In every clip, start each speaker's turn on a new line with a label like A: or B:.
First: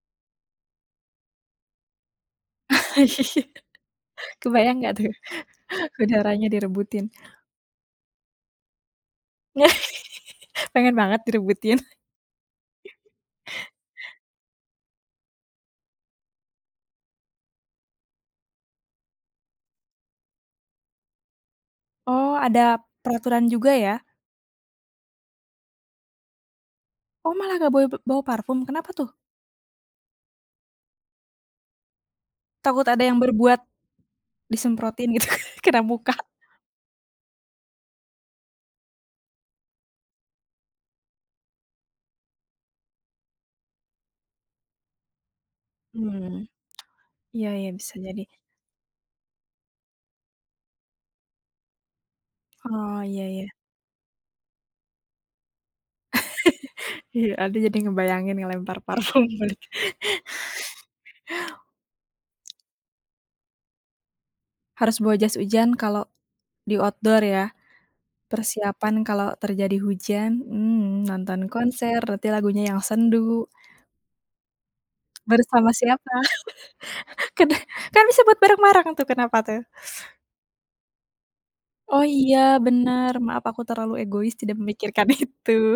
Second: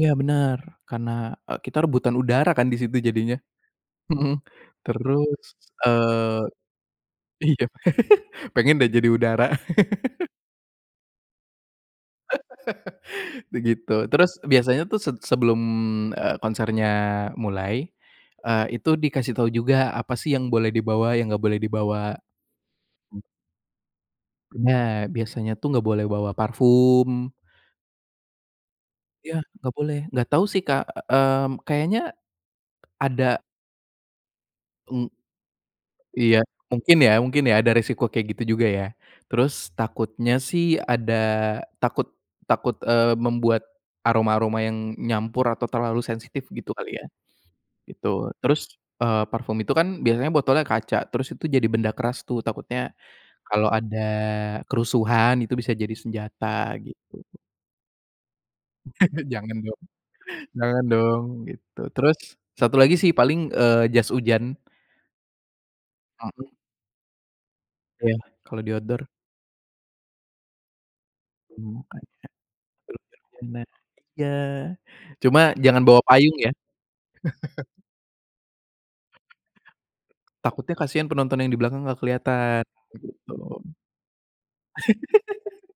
A: Ya, bener, karena, e kita rebutan udara, kan, di situ jadinya.
B: Iya.
A: Mhm.
B: Kebayang enggak, tuh.
A: Terus, eee,
B: Udaranya direbutin.
A: iya, pengen, deh, jadi udara.
B: Pengen banget direbutin.
A: Begitu. Terus, biasanya, tuh, set sebelum, eee, konsernya mulai, eee, itu dikasih tahu juga, apa, sih, yang boleh dibawa, yang enggak boleh dibawa.
B: Oh, ada peraturan juga, ya.
A: Benar. Biasanya, tuh, enggak boleh bawa parfum.
B: Oh, malah enggak boleh b bawa parfum. Kenapa, tuh?
A: Ya. Enggak boleh. Enggak tahu, sih, Kak, mmm, kayaknya,
B: Takut ada yang
A: ada
B: berbuat,
A: Mmm.
B: disemprotin, gitu, kena muka.
A: Iya. Mungkin ya mungkin ya, ada resiko kayak gitu, juga, ya. Terus, takutnya, sih, ada takut takut, eee, membuat, aroma-aroma yang nyampur atau terlalu
B: Mmm.
A: sensitif, gitu, kali, ya.
B: Iya iya, bisa
A: Gitu.
B: jadi.
A: Terus, eee, parfum itu, kan, biasanya botolnya kaca, terus itu jadi benda keras, tuh. Takutnya,
B: Oh, iya iya.
A: kalau ada kerusuhan, itu bisa jadi senjata, gitu.
B: Iya. Aduh, jadi ngebayangin ngelempar parfum.
A: Jangan
B: [unintelligible]
A: dong jangan dong, gitu. Terus, 1 lagi, sih, paling, eee, jas hujan.
B: Harus bawa jas hujan kalau,
A: Mhm.
B: di outdoor, ya.
A: Ya, kalo di
B: Persiapan
A: outdoor.
B: kalau terjadi hujan, mmm, nonton
A: Mhm,
B: konser,
A: kayaknya.
B: berarti lagunya yang
A: [unintelligible]
B: sendu.
A: Nah, iya. Cuma,
B: Bersama
A: jangan bawa
B: siapa?
A: payung, ya.
B: Karena, kan, bisa buat bareng-bareng tuh. Kenapa tuh?
A: Takutnya, kasihan penonton yang di belakang enggak
B: Oh, iya,
A: keliatan,
B: benar.
A: begitu.
B: Maaf, aku terlalu egois tidak memikirkan itu.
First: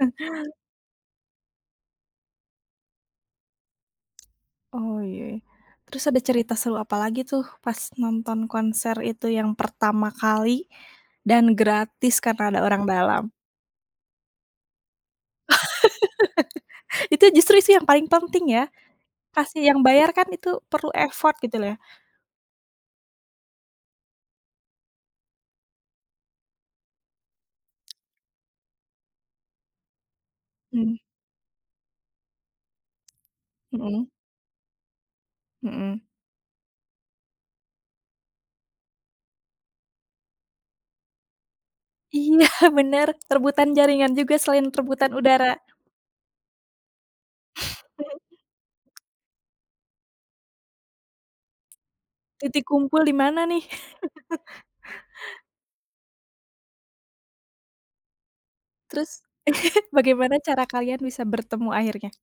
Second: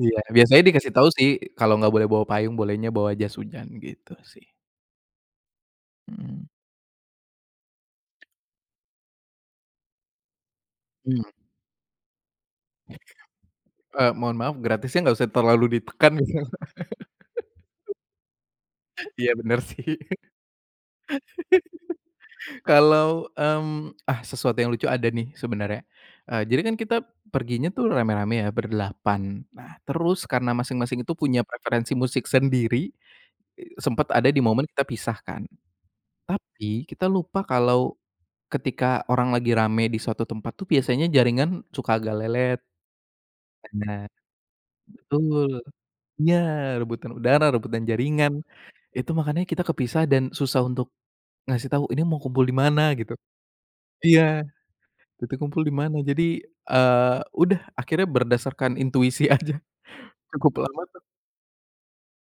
A: Iya. Biasanya dikasih tahu, sih, kalau enggak boleh bawa payung. Bolehnya bawa jas hujan, gitu, sih.
B: Oh, iya. Terus, ada
A: Mhm.
B: cerita seru apalagi, tuh, pas nonton konser itu yang pertama kali,
A: Mmm.
B: dan gratis karena ada orang dalam?
A: Eee, mohon maaf, gratisnya enggak usah terlalu ditekan.
B: Itu justru, sih, yang paling penting, ya.
A: Iya, bener,
B: Kasih yang
A: sih.
B: bayar, kan, itu perlu effort, gitu, loh, ya.
A: Kalau, mmm, ah, sesuatu yang lucu ada, nih, sebenarnya. Eee, jadi, kan, kita perginya, tuh, rame-rame, ya, berdelapan. Nah, terus karena
B: Mmm.
A: masing-masing itu punya preferensi musik sendiri,
B: Mhm.
A: sempat ada di momen kita pisah, kan.
B: Mhm.
A: Tapi, kita lupa kalau, ketika orang lagi rame di suatu tempat, tuh, biasanya jaringan suka agak
B: Iya
A: lelet.
B: benar, rebutan
A: Benar.
B: jaringan juga, selain rebutan
A: Betul.
B: udara.
A: Iya, rebutan udara, rebutan
B: Mhm.
A: jaringan. Itu makannya kita kepisah dan susah untuk, ngasih tahu, ini mau kumpul di
B: Titik
A: mana,
B: kumpul
A: gitu.
B: di mana, nih?
A: Iya, kita kumpul di mana. Jadi, eee, udah, akhirnya berdasarkan
B: Terus,
A: intuisi aja.
B: bagaimana
A: Cukup
B: cara
A: lama
B: kalian
A: tap
B: bisa bertemu akhirnya?